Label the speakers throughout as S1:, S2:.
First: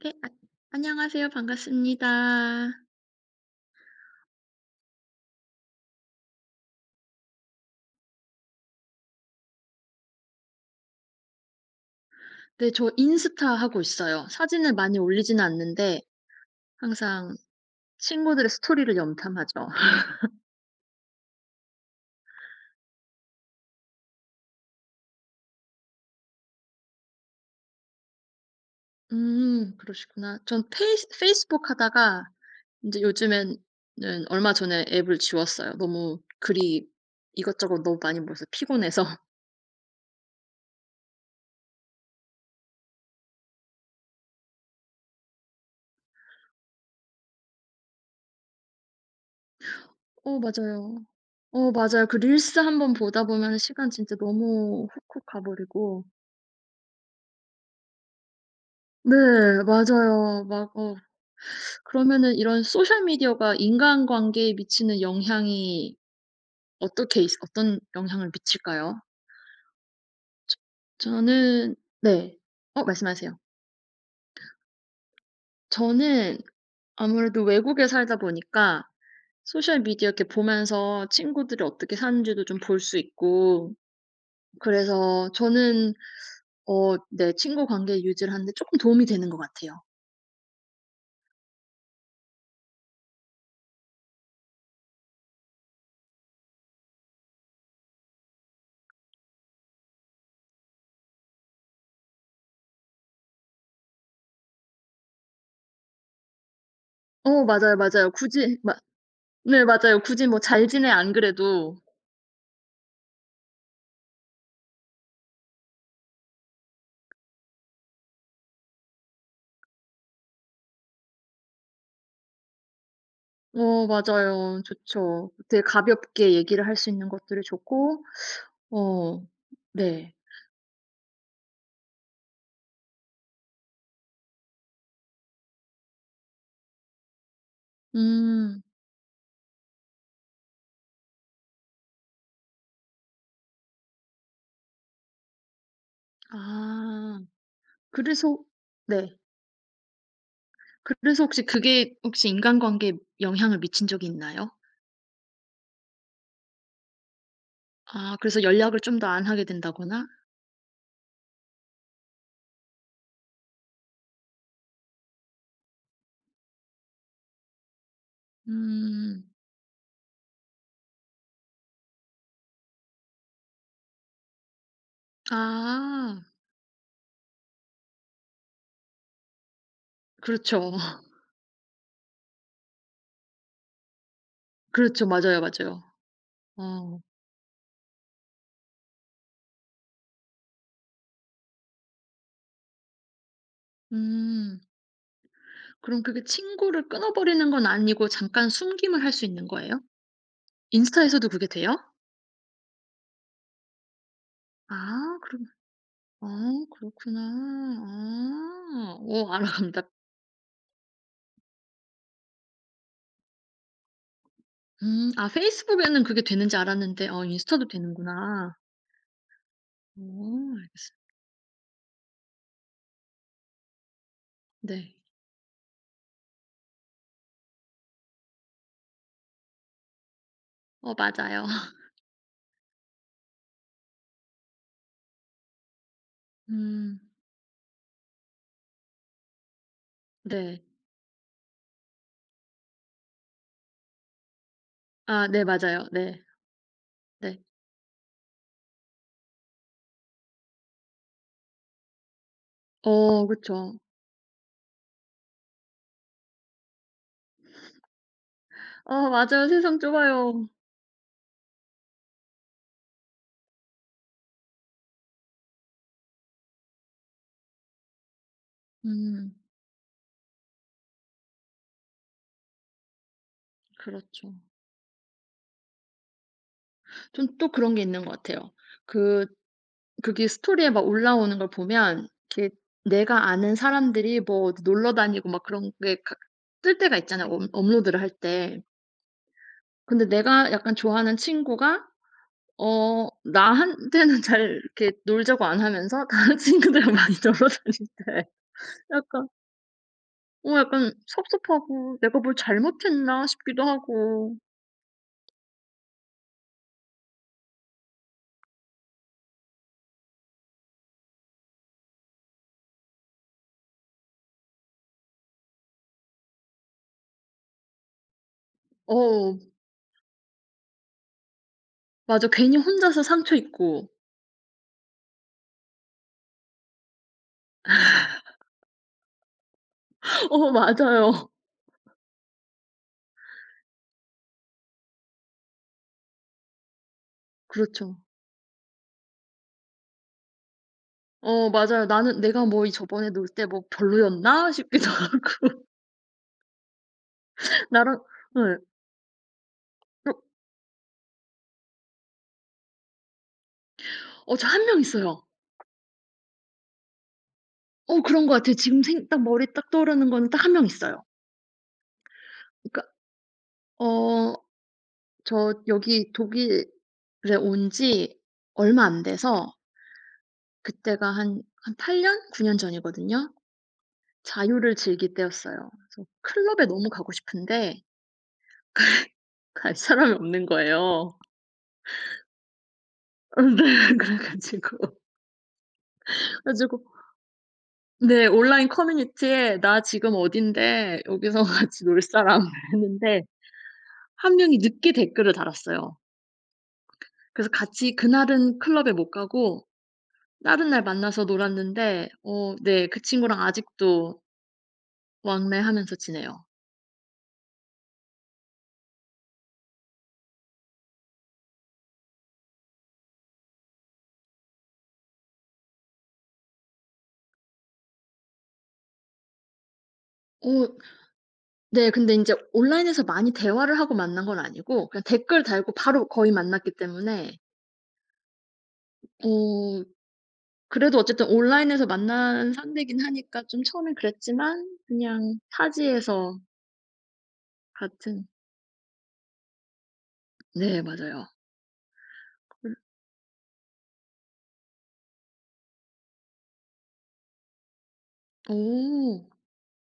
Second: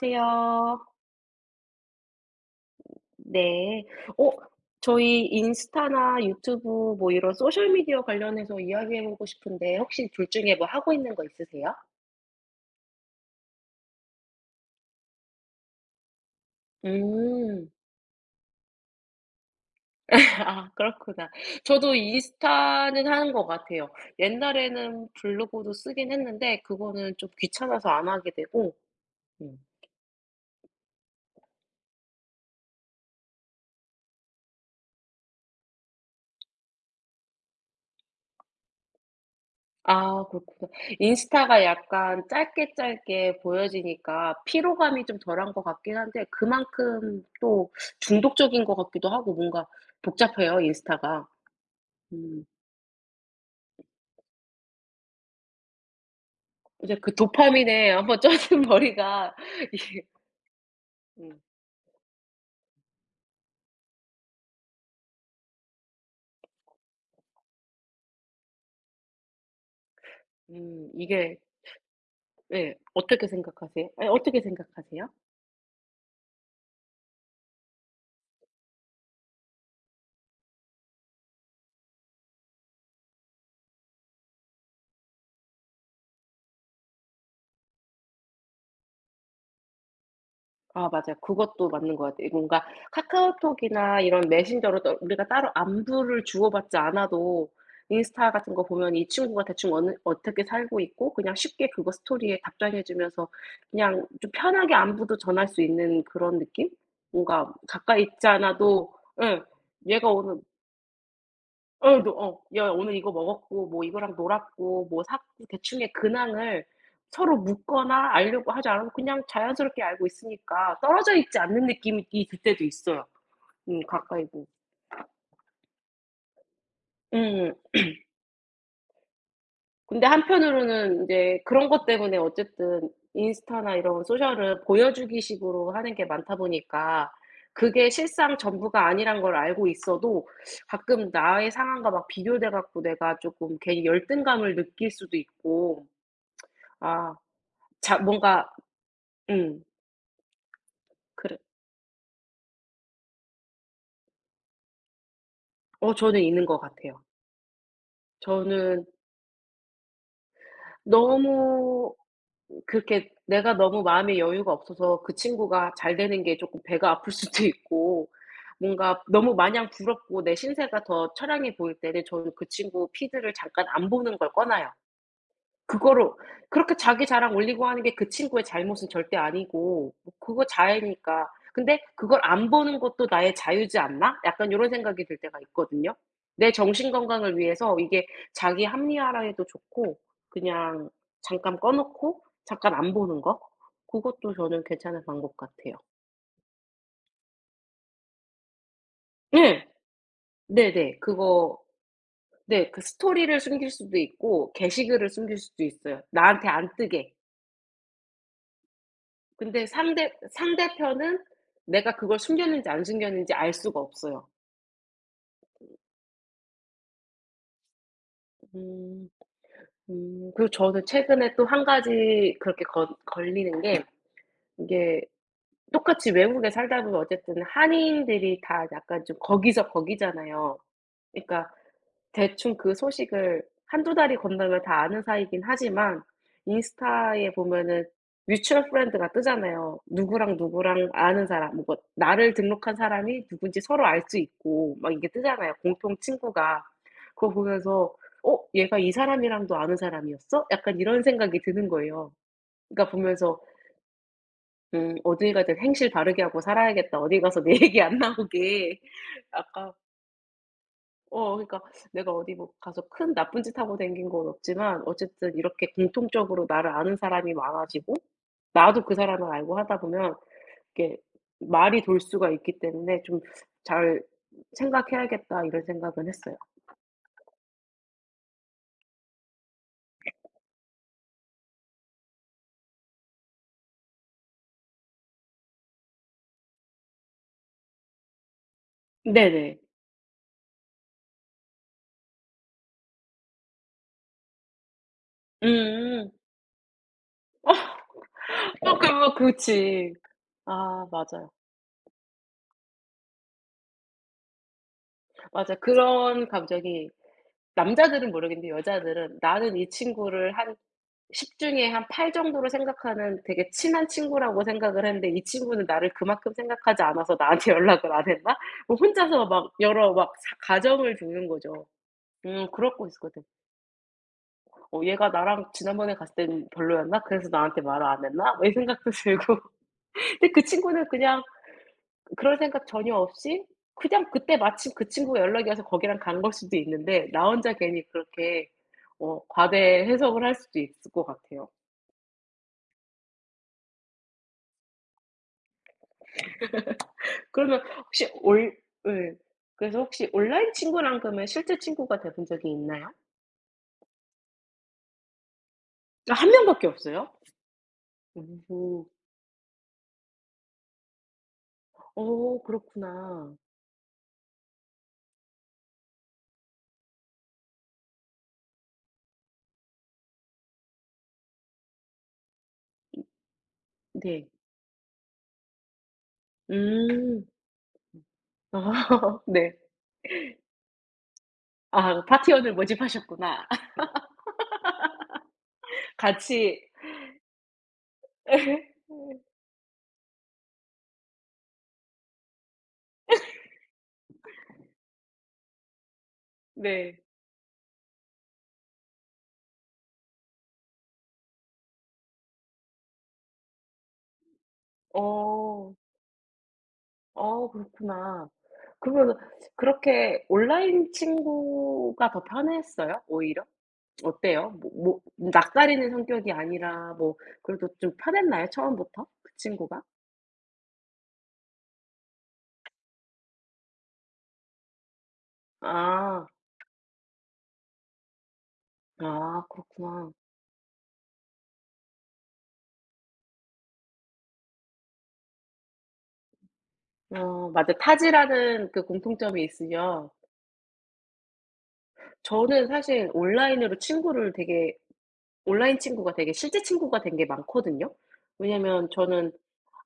S1: 네. 아, 안녕하세요. 반갑습니다.
S2: 네. 어 저희 인스타나 유튜브 뭐 이런 소셜 미디어 관련해서 이야기해 보고 싶은데 혹시 둘 중에 뭐 하고 있는 거 있으세요?
S1: 네. 저 인스타 하고 있어요. 사진을 많이 올리지는 않는데 항상
S2: 음.
S1: 친구들의 스토리를 염탐하죠.
S2: 아, 그렇구나. 저도 인스타는 하는 것 같아요. 옛날에는 블로그도 쓰긴 했는데 그거는 좀 귀찮아서 안 하게 되고. 음.
S1: 그러시구나. 전 페이스북 하다가 이제 요즘에는 얼마 전에 앱을 지웠어요. 너무 글이 이것저것 너무 많이 모여서 피곤해서.
S2: 아, 그렇구나. 인스타가 약간 짧게 짧게 보여지니까 피로감이 좀 덜한 것 같긴 한데 그만큼 또 중독적인 것 같기도 하고 뭔가
S1: 어,
S2: 복잡해요,
S1: 맞아요.
S2: 인스타가.
S1: 어, 맞아요. 그
S2: 음.
S1: 릴스 한번 보다 보면 시간 진짜 너무 훅훅 가 버리고
S2: 이제 그 도파민에 한번 젖은
S1: 네.
S2: 머리가 이게.
S1: 맞아요. 막어
S2: 음
S1: 그러면은 이런 소셜 미디어가 인간관계에 미치는 영향이 어떻게 있 어떤 영향을 미칠까요?
S2: 이게
S1: 저는. 네.
S2: 예,
S1: 어,
S2: 어떻게
S1: 말씀하세요.
S2: 생각하세요? 아니, 어떻게 생각하세요?
S1: 저는 아무래도 외국에 살다 보니까 소셜 미디어 이렇게 보면서 친구들이 어떻게 사는지도 좀 볼 수 있고. 그래서 저는 어 네 친구 관계 유지를 하는데 쪼끔 도움이 되는 것 같아요.
S2: 아, 맞아요. 그것도 맞는 것 같아요. 뭔가 카카오톡이나 이런 메신저로 또 우리가 따로 안부를 주고받지 않아도 인스타 같은 거 보면 이 친구가 대충 어느 어떻게 살고 있고 그냥 쉽게 그거 스토리에 답장해 주면서 그냥 좀 편하게 안부도 전할 수 있는 그런 느낌?
S1: 어,
S2: 뭔가
S1: 맞아요,
S2: 가까이
S1: 맞아요.
S2: 있지
S1: 굳이 마
S2: 않아도. 응,
S1: 네 맞아요.
S2: 얘가
S1: 굳이
S2: 오늘
S1: 뭐 잘 지내 안 그래도.
S2: 어 너 어 "야, 오늘 이거 먹었고 뭐 이거랑 놀았고 뭐 샀고." 대충의 근황을 서로 묻거나 알려고 하지 않아도 그냥 자연스럽게 알고 있으니까 떨어져 있지 않는 느낌이 들 때도 있어요. 음,
S1: 어,
S2: 가까이도.
S1: 맞아요. 좋죠. 되게 가볍게 얘기를 할 수 있는 것들이
S2: 음.
S1: 좋고. 어.
S2: 근데
S1: 네.
S2: 한편으로는 이제 그런 것 때문에 어쨌든 인스타나 이런 소셜을 보여주기 식으로 하는 게 많다 보니까 그게 실상
S1: 음.
S2: 전부가 아니란 걸 알고 있어도 가끔 나의 상황과 막 비교돼 갖고 내가 조금 괜히 열등감을 느낄 수도 있고. 아,
S1: 아.
S2: 자
S1: 그래서.
S2: 뭔가.
S1: 네.
S2: 음
S1: 그래서
S2: 그래
S1: 혹시 그게 혹시 인간관계에 영향을 미친 적이 있나요?
S2: 저는 있는 것 같아요.
S1: 아, 그래서 연락을
S2: 저는
S1: 좀 더 안 하게 된다거나?
S2: 너무, 그렇게 내가 너무 마음의 여유가 없어서 그 친구가 잘 되는 게 쪼끔 배가 아플 수도 있고 뭔가
S1: 음.
S2: 너무 마냥 부럽고 내 신세가 더 처량해 보일 때는 저는 그 친구 피드를 잠깐 안 보는 걸 꺼 놔요. 그거를,
S1: 아.
S2: 그렇게 자기 자랑 올리고 하는 게 그 친구의 잘못은 절대 아니고 뭐 그거
S1: 그렇죠.
S2: 자해니까. 근데 '그걸 안 보는 것도 나의 자유지 않나?' 약간 요런 생각이
S1: 그렇죠.
S2: 들 때가
S1: 맞아요, 맞아요.
S2: 있거든요. 내 정신
S1: 어.
S2: 건강을 위해서 이게 자기 합리화라해도 좋고 그냥 잠깐 꺼 놓고 잠깐 안 보는 거, 고것도
S1: 음.
S2: 저는 괜찮은 방법 같아요.
S1: 그럼 그게 친구를 끊어버리는 건 아니고 잠깐 숨김을 할 수 있는
S2: 예.
S1: 거예요?
S2: 네네.
S1: 인스타에서도 그게
S2: 그거
S1: 돼요?
S2: 네, 그 스토리를 숨길 수도 있고
S1: 아
S2: 게시글을
S1: 그
S2: 숨길
S1: 럼
S2: 수도 있어요.
S1: 아,
S2: 나한테 안 뜨게.
S1: 그렇구나. 아. 어,
S2: 근데
S1: 알아간다.
S2: 상대편은 내가 그걸 숨겼는지 안 숨겼는지 알 수가 없어요.
S1: 음. 아 페이스북에는 그게 되는지 알았는데 어 인스타도 되는구나.
S2: 음.
S1: 오
S2: 음. 그리고
S1: 알겠
S2: 저는
S1: 어다
S2: 최근에 또 한 가지 그렇게 걸 걸리는 게
S1: 네.
S2: 이게, 똑같이 외국에 살다 보면 어쨌든 한인들이 다 약간 좀 거기서 거기잖아요.
S1: 어, 맞아요.
S2: 그러니까 대충 그 소식을 한두 달이 건너면 다 아는 사이긴 하지만
S1: 음.
S2: 인스타에 보면은 뮤추얼 프렌드가 뜨잖아요. 누구랑
S1: 네.
S2: 누구랑 아는 사람 뭐 나를 등록한 사람이 누군지 서로 알 수 있고 막 이게
S1: 아 네,
S2: 뜨잖아요,
S1: 맞아요.
S2: 공통
S1: 네.
S2: 친구가. 그거
S1: 네.
S2: 보면서 '어, 얘가 이 사람이랑도 아는 사람이었어?' 약간 이런 생각이 드는 거예요. 그러니까
S1: 어,
S2: 보면서
S1: 그쵸.
S2: '음, 어딜 가든 행실 바르게 하고 살아야겠다. 어디 가서 내 얘기 안 나오게.'
S1: 어, 맞아요.
S2: 약간,
S1: 세상 좁아요.
S2: 그러니까 내가 어디 뭐 가서 큰 나쁜 짓 하고 댕긴 건 없지만 어쨌든 이렇게 공통적으로 나를 아는 사람이 많아지고 나도 그 사람을
S1: 음.
S2: 알고 하다 보면 이게 말이 돌 수가 있기 때문에 좀 '잘
S1: 그렇죠.
S2: 생각해야겠다.' 이런 생각은 했어요.
S1: 전 또 그런 게 있는 것 같아요. 그 그게 스토리에 막 올라오는 걸 보면 이렇게 내가 아는 사람들이 뭐 어디 놀러 다니고 막 그런 게 가 뜰 때가 있잖아요, 업 업로드를 할 때.
S2: 네네.
S1: 근데 내가 약간 좋아하는 친구가 어 나한테는 잘 이렇게 놀자고 안 하면서
S2: 음.
S1: 다른 친구들이랑 많이 놀러 다닐 때
S2: 어 그거
S1: 약간
S2: 그렇지.
S1: 어
S2: 아,
S1: 약간
S2: 맞아요.
S1: 섭섭하고 '내가 뭘 잘못했나?' 싶기도 하고.
S2: 맞아. 그런 감정이, 남자들은 모르겠는데 여자들은 '나는 이 친구를 한 10 중에 한 8 정도로 생각하는 되게 친한 친구라고 생각을 했는데 이 친구는 나를 그만큼 생각하지 않아서 나한테 연락을 안 했나? 뭐 혼자서
S1: 어,
S2: 막 여러 막 사 가정을 두는 거죠.
S1: 맞아.
S2: 음,
S1: 괜히
S2: 그러고
S1: 혼자서
S2: 있었거든.
S1: 상처 입고.
S2: '어, 얘가 나랑 지난번에 갔을 땐 별로였나? 그래서 나한테 말을 안 했나?' 뭐 이 생각도 들고. 근데 그
S1: 어,
S2: 친구는
S1: 맞아요.
S2: 그냥 그럴 생각 전혀 없이 그냥 그때 마침 그 친구가 연락이 와서 거기랑 간 걸 수도 있는데 나 혼자 괜히
S1: 그렇죠.
S2: 그렇게 어 과대 해석을 할 수도 있을 것 같아요.
S1: 어, 맞아요. '나는 내가 뭐 이 저번에 놀 때 뭐 별로였나?' 싶기도 하고
S2: 그러면
S1: 나랑.
S2: 혹시 올,
S1: 예.
S2: 예. 그래서 혹시
S1: 어.
S2: 온라인 친구랑 그러면 실제 친구가 돼 본 적이 있나요?
S1: 어, 저 한 명 있어요.
S2: 아, 한 명밖에 없어요?
S1: 어, 그런 것 같아요. 지금
S2: 오.
S1: 생 딱 머리에 딱 떠오르는 거는 딱 한 명 있어요.
S2: 어,
S1: 그러니까
S2: 그렇구나.
S1: 어 저 여기 독일에 온지 얼마 안 돼서 그때가 한 8년, 9년 전이거든요.
S2: 네.
S1: 자유를 즐길 때였어요. 그래서 클럽에 너무 가고
S2: 음.
S1: 싶은데
S2: 아 네.
S1: 갈 사람이 없는 거예요.
S2: 아, 파티원을 모집하셨구나.
S1: 네. 그래 가지고. 그래
S2: 같이.
S1: 가지고 네
S2: 예.
S1: 온라인 커뮤니티에 "나 지금 어딘데 여기서 같이 놀 사람." 했는데 한 명이 늦게 댓글을 달았어요.
S2: 네.
S1: 그래서 같이 그날은 클럽에 못 가고 다른 날 만나서 놀았는데 어 네 그 친구랑 아직도
S2: 어.
S1: 왕래하면서 지내요.
S2: 어, 그렇구나. 그러면은 그렇게 온라인 친구가 더 편했어요? 오히려? 어때요? 뭐 뭐 낯가리는 성격이 아니라 뭐 그래도 좀 편했나요? 처음부터? 그 친구가?
S1: 어 네. 근데 인제 온라인에서 많이 대화를 하고 만난 건 아니고 그냥 댓글 달고 바로
S2: 아.
S1: 거의 만났기 때문에.
S2: 아,
S1: 어.
S2: 그렇구나.
S1: 그래도 어쨌든 온라인에서 만난 상대긴 하니까 좀 처음엔 그랬지만 그냥 타지에서
S2: 어, 맞아.
S1: 같은
S2: 타지라는 그 공통점이 있으면.
S1: 네 맞아요.
S2: 저는
S1: 그.
S2: 사실 온라인으로 친구를 되게, 온라인 친구가 되게 실제 친구가 된 게 많거든요.
S1: 오.
S2: 왜냐면 저는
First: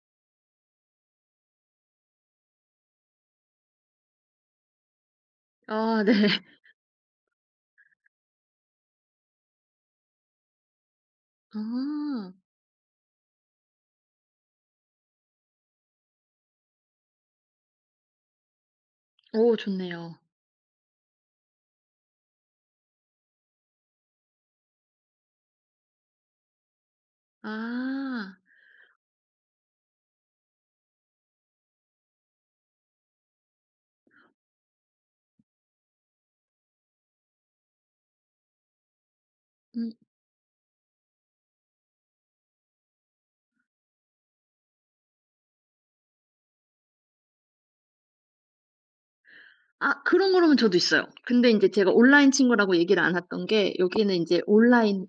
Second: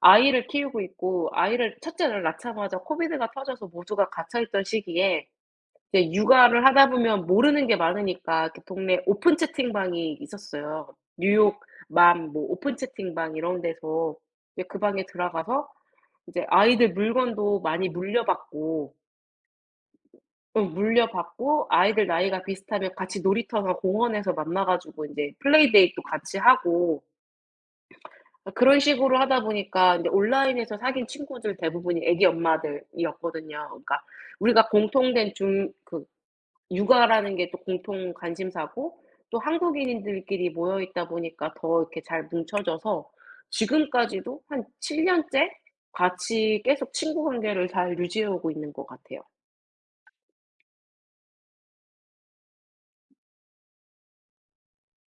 S2: 아이를 키우고 있고 아이를 첫째를 낳자마자 코비드가 터져서 모두가 갇혀 있던 시기에
S1: 아,
S2: 이제
S1: 네.
S2: 육아를 하다 보면 모르는 게 많으니까 이렇게 동네 오픈 채팅방이 있었어요. 뉴욕 맘
S1: 아.
S2: 뭐 오픈 채팅방 이런 데서 이제 그 방에 들어가서 이제 아이들 물건도 많이 물려받고,
S1: 오, 좋네요.
S2: 어 물려받고 아이들 나이가 비슷하면 같이 놀이터나 공원에서 만나 가지고 인제 플레이데이트도 같이 하고.
S1: 아.
S2: 어 그런 식으로 하다 보니까 인제 온라인에서 사귄 친구들 대부분이 애기 엄마들이었거든요. 그러니까 우리가 공통된 중그 육아라는 게 또 공통 관심사고 또
S1: 음.
S2: 한국인들끼리 모여 있다 보니까 더 이렇게 잘 뭉쳐져서 지금까지도 한 7 년째 같이 계속 친구 관계를 잘 유지해 오고 있는 것 같아요.
S1: 아 그런 거라면 저도 있어요. 근데 인제 제가 온라인 친구라고 얘기를 안 했던 게 여기는 인제 온라인에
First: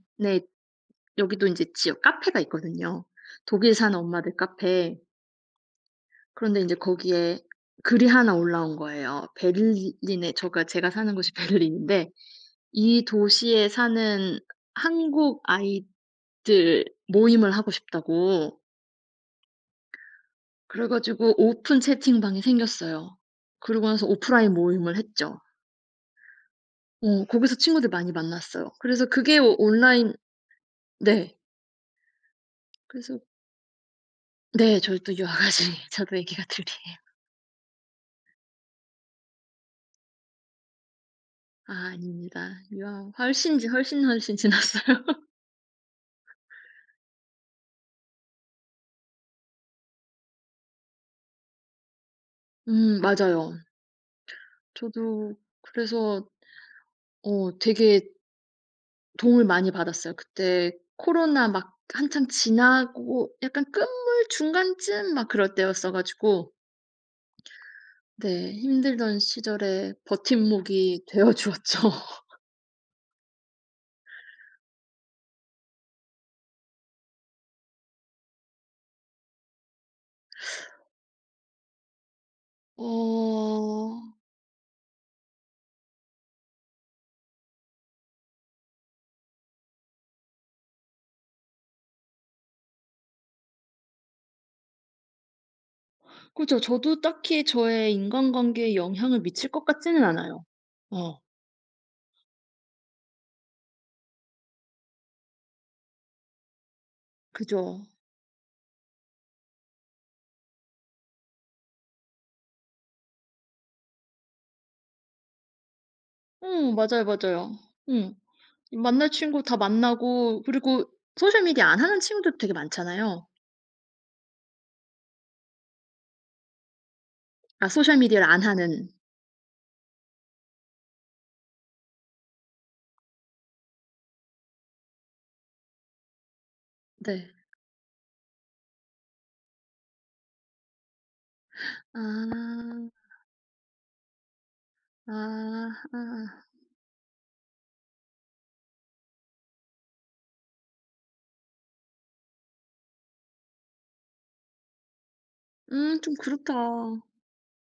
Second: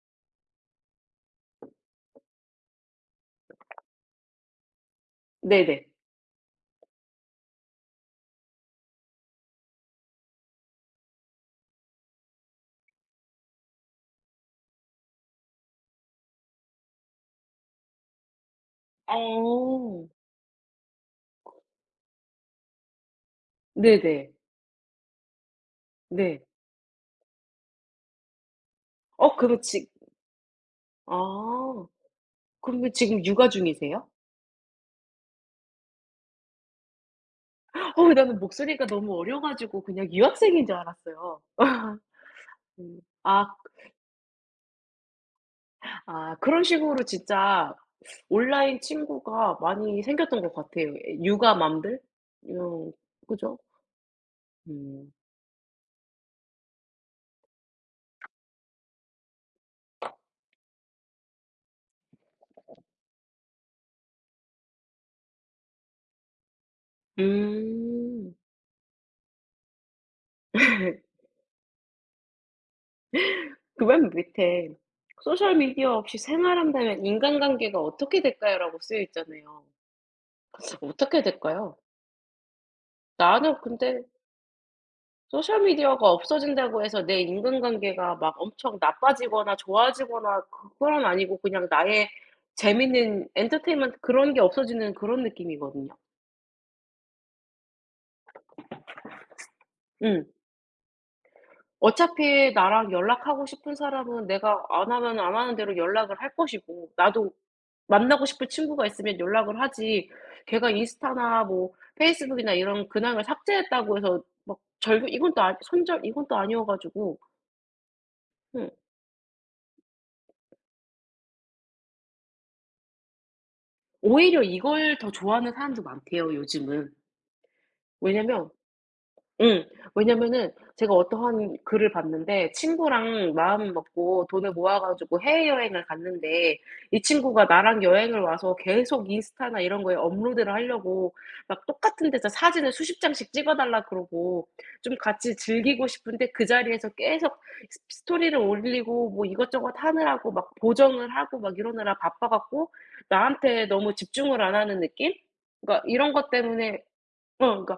S1: 여기도 인제 지역 카페가 있거든요. 독일 사는 엄마들 카페.
S2: 네네.
S1: 그런데 인제 거기에 글이 하나 올라온 거예요. 베를린에 저가 제가 사는 곳이 베를린인데 이 도시에 사는 한국 아이들 모임을 하고 싶다고.
S2: 어.
S1: 그래 가지고 오픈 채팅방이 생겼어요. 그러고 나서
S2: 네네.
S1: 오프라인 모임을 했죠.
S2: 네.
S1: 어, 거기서 친구들 많이 만났어요. 그래서
S2: 어
S1: 그게 오
S2: 그럼 지,
S1: 온라인. 네.
S2: 아, 그러면
S1: 그래서.
S2: 지금 육아 중이세요?
S1: 네. 저희 또 유아가지 저도 얘기가 2 이에요.
S2: 어, 나는 목소리가 너무 어려 가지고 그냥 유학생인 줄 알았어요.
S1: 아 아닙니다.
S2: 음.
S1: 이야
S2: 아.
S1: 훨씬 지났어요.
S2: 아, 그런 식으로 진짜 온라인 친구가 많이 생겼던 것 같아요. 예 육아맘들? 이런.
S1: 음, 맞아요.
S2: 그죠? 음.
S1: 저도. 그래서 어 되게 도움을 많이 받았어요. 그때 코로나 막 한창 지나고 약간 끝물 중간쯤 막 그럴 때였어 가지고
S2: 음.
S1: 네 힘들던 시절에 버팀목이 되어 주었죠.
S2: 그 맨 밑에 "소셜 미디어 없이 생활한다면 인간관계가 어떻게 될까요?"라고 쓰여 있잖아요. 어떻게 될까요?
S1: 어
S2: 나는 근데 소셜 미디어가 없어진다고 해서 내 인간관계가 막 엄청 나빠지거나 좋아지거나 그건 아니고 그냥 나의 재밌는 엔터테인먼트 그런 게 없어지는 그런 느낌이거든요.
S1: 그죠. 저도 딱히 저의 인간관계에 영향을 미칠 것 같지는
S2: 응.
S1: 않아요. 어.
S2: 어차피 나랑 연락하고 싶은 사람은 내가 안 하면 안 하는 대로 연락을 할 것이고 나도
S1: 그죠.
S2: 만나고 싶은 친구가 있으면 연락을 하지. 걔가 인스타나 뭐 페이스북이나 이런 근황을 삭제했다고 해서 막절 이건 또 아니 손절 이건 또 아니어
S1: 응, 맞아요,
S2: 가지고.
S1: 맞아요. 음.
S2: 응.
S1: 만날 친구 다 만나고 그리고 소셜 미디어 안 하는 친구들도 되게 많잖아요.
S2: 오히려 이걸 더 좋아하는 사람도 많대요, 요즘은.
S1: 아, 소셜 미디어를 안
S2: 왜냐면,
S1: 하는.
S2: 음, 왜냐면은 제가 어떠한 글을 봤는데, 친구랑 마음 먹고 돈을 모아 가지고 해외여행을 갔는데 이
S1: 네.
S2: 친구가 나랑 여행을 와서 계속 인스타나 이런 거에 업로드를 하려고 막 똑같은 데서 사진을 수십
S1: 아.
S2: 장씩 찍어 달라 그러고. 좀
S1: 아.
S2: 같이 즐기고
S1: 아.
S2: 싶은데
S1: 아.
S2: 그 자리에서 계속 스 스토리를 올리고 뭐 이것저것 하느라고 막 보정을 하고 막 이러느라 바빠 갖고 나한테 너무 집중을 안 하는 느낌? 그러니까
S1: 음,
S2: 이런
S1: 좀
S2: 것
S1: 그렇다.
S2: 때문에, 그러니까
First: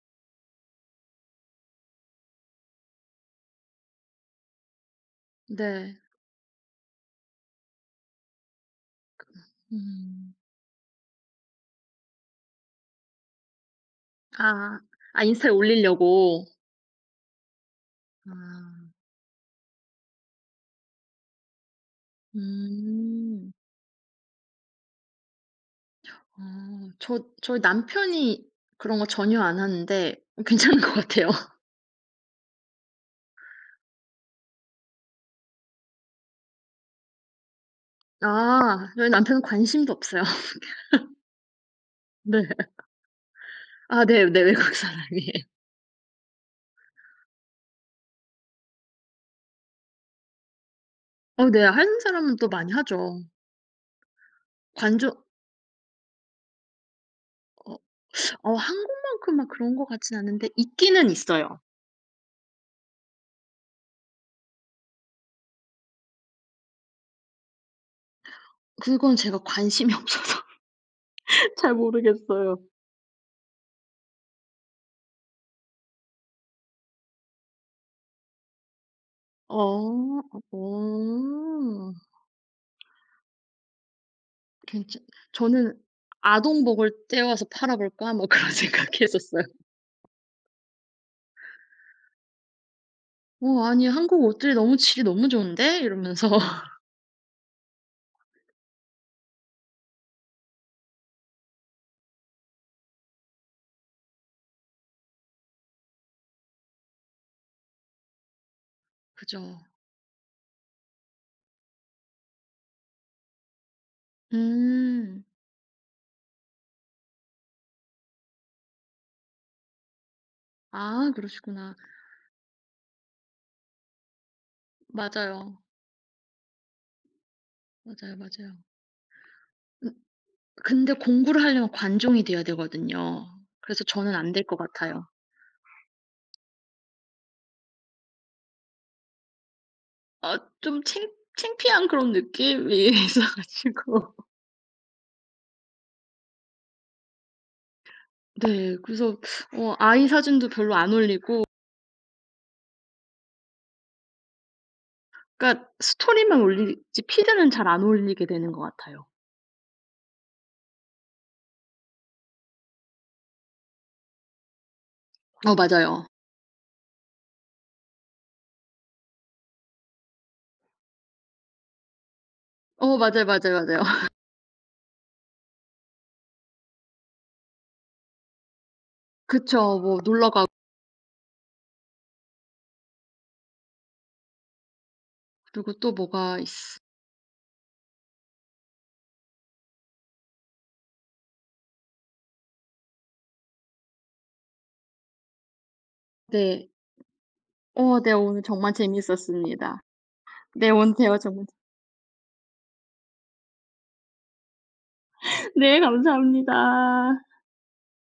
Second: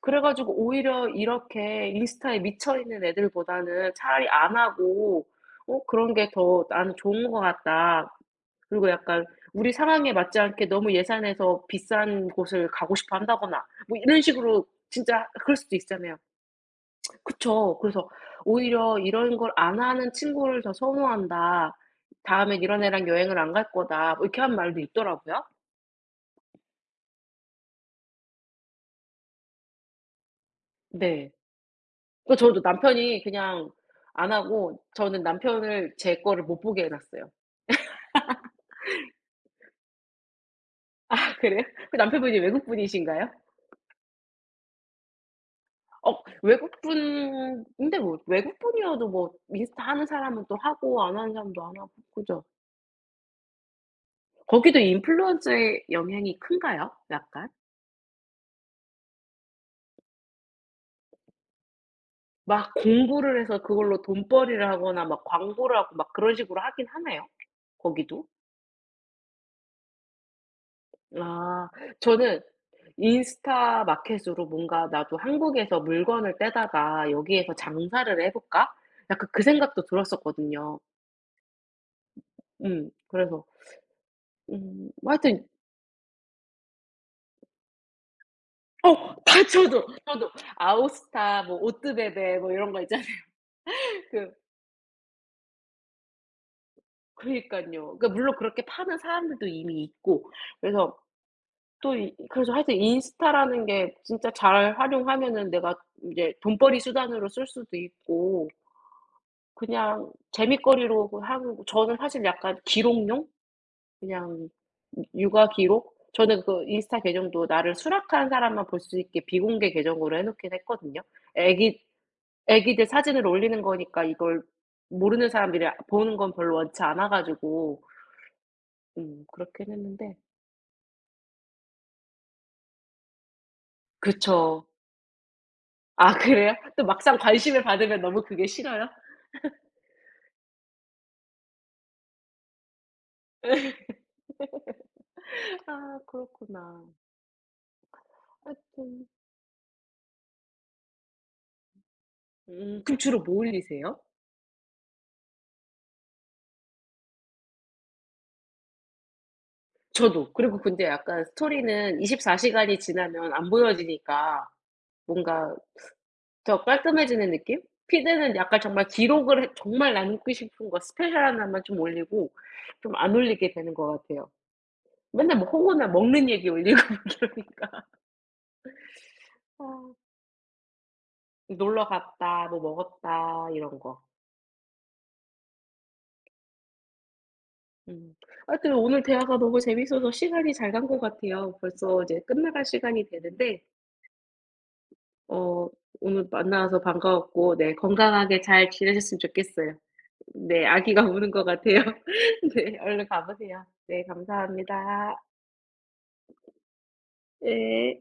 S2: 그래 가지고 오히려 이렇게 인스타에 미쳐 있는 애들보다는 차라리 안 하고 어
S1: 네.
S2: '그런 게 더 나는 좋은 것 같다.' 그리고 약간 우리 상황에
S1: 음.
S2: 맞지 않게 너무 예산에서 비싼 곳을 가고 싶어 한다거나 뭐 이런 식으로
S1: 아. 아,
S2: 진짜
S1: 인스타에
S2: 그럴 수도 있잖아요.
S1: 올리려고.
S2: 그쵸. 그래서 오히려
S1: 아.
S2: '이런 걸 안 하는 친구를 더 선호한다. 다음엔 이런 애랑 여행을 안
S1: 음.
S2: 갈 거다.' 뭐 이렇게 한 말도 있더라고요.
S1: 아. 저 저희 남편이 그런 거 전혀 안 하는데 괜찮은 것 같아요.
S2: 네. 그 저도 남편이 그냥 안 하고 저는 남편을 제 거를 못 보게 해 놨어요.
S1: 아. 저희 남편은 관심도 없어요.
S2: 아 그래요? 그 남편분이
S1: 네.
S2: 외국분이신가요?
S1: 아 네. 네. 외국 사람이에요.
S2: 어, 외국분 근데 뭐 외국분이어도 뭐 인스타 하는 사람은 또 하고 안 하는
S1: 어
S2: 사람도
S1: 네.
S2: 안 하고
S1: 한국 사람은
S2: 그죠?
S1: 또 많이 하죠.
S2: 거기도
S1: 관조.
S2: 인플루언서의 영향이 큰가요? 약간?
S1: 어. 어 한국만큼 막 그런 것 같진 않은데 있기는 있어요.
S2: 막 공부를 해서 그걸로 돈벌이를 하거나 막 광고를 하고 막 그런 식으로 하긴 하나요? 거기도?
S1: 그건 제가 관심이 없어서
S2: 아.
S1: 잘
S2: 저는
S1: 모르겠어요.
S2: 인스타 마켓으로 뭔가 '나도 한국에서 물건을 떼다가 여기에서 장사를 해 볼까?' 약간 그 생각도
S1: 어.
S2: 들었었거든요.
S1: 어.
S2: 음. 그래서
S1: 괜찮.
S2: 뭐 하여튼,
S1: 저는 '아동복을 떼와서 팔아볼까?' 뭐 그런
S2: 어 다,
S1: 생각했었어요.
S2: 저도. 아오스타 뭐 오뜨베베 뭐 이런 거 있잖아요.
S1: '어 아니 한국
S2: 그
S1: 옷들이 너무 질이 너무 좋은데?' 이러면서.
S2: 그러니까요. 그니까요 그러니까 물론 그렇게 파는 사람들도 이미 있고 그래서 또 이 그래서 하여튼 인스타라는 게 진짜 잘 활용하면은 내가 이제 돈벌이 수단으로 쓸 수도 있고
S1: 그죠.
S2: 그냥 재미거리로 그 하고. 저는 사실 약간 기록용? 그냥
S1: 음.
S2: 육아 기록? 저는 그 인스타 계정도 나를 수락한 사람만 볼 수 있게 비공개 계정으로 해 놓긴 했거든요.
S1: 아, 그러시구나.
S2: 애기 애기들 사진을 올리는 거니까 이걸 모르는
S1: 맞아요.
S2: 사람들이 아 보는 건 별로 원치 않아 가지고.
S1: 맞아요, 맞아요.
S2: 음, 그렇긴
S1: 음.
S2: 했는데.
S1: 근데 공부를 하려면 관종이 돼야 되거든요. 그래서 저는 안 될 것
S2: 그쵸.
S1: 같아요.
S2: 아 그래요? 또 막상 관심을 받으면 너무 그게 싫어요?
S1: 아, 좀 창 창피한 그런 느낌이 있어 가지고
S2: 아, 그렇구나.
S1: 네
S2: 하여튼.
S1: 그래서 어 아이 사진도 별로 안 올리고
S2: 음, 그럼 주로 뭐 올리세요?
S1: 그러니까 스토리만 올리지 피드는 잘 안 올리게 되는 것 같아요.
S2: 저도. 그리고 근데 약간 스토리는 24 시간이 지나면 안 보여지니까
S1: 어,
S2: 뭔가
S1: 맞아요.
S2: 더 깔끔해지는 느낌? 피드는 약간 정말 기록을 해 정말 남기고 싶은 거 스페셜 하나만 좀 올리고 좀
S1: 어,
S2: 안
S1: 맞아요,
S2: 올리게
S1: 맞아요,
S2: 되는
S1: 맞아요.
S2: 것 같아요. 맨날 뭐 호구나 먹는 얘기 올리고 막 이러니까.
S1: 그쵸.
S2: 어.
S1: 뭐 놀러 가고
S2: "놀러 갔다." "뭐 먹었다." 이런 거.
S1: 그리고 또 뭐가 있.
S2: 음. 하여튼 오늘 대화가 너무 재밌어서 시간이 잘 간 것 같아요. 벌써 이제 끝나갈 시간이 되는데, 어, 오늘
S1: 네.
S2: 만나서 반가웠고 네
S1: 어 네,
S2: 건강하게
S1: 오늘
S2: 잘
S1: 정말
S2: 지내셨으면 좋겠어요.
S1: 재미있었습니다.
S2: 네,
S1: 네 오늘
S2: 아기가
S1: 대화
S2: 우는 것
S1: 정말
S2: 같아요. 네 얼른 가 보세요. 네 감사합니다.
S1: 네, 감사합니다.
S2: 네.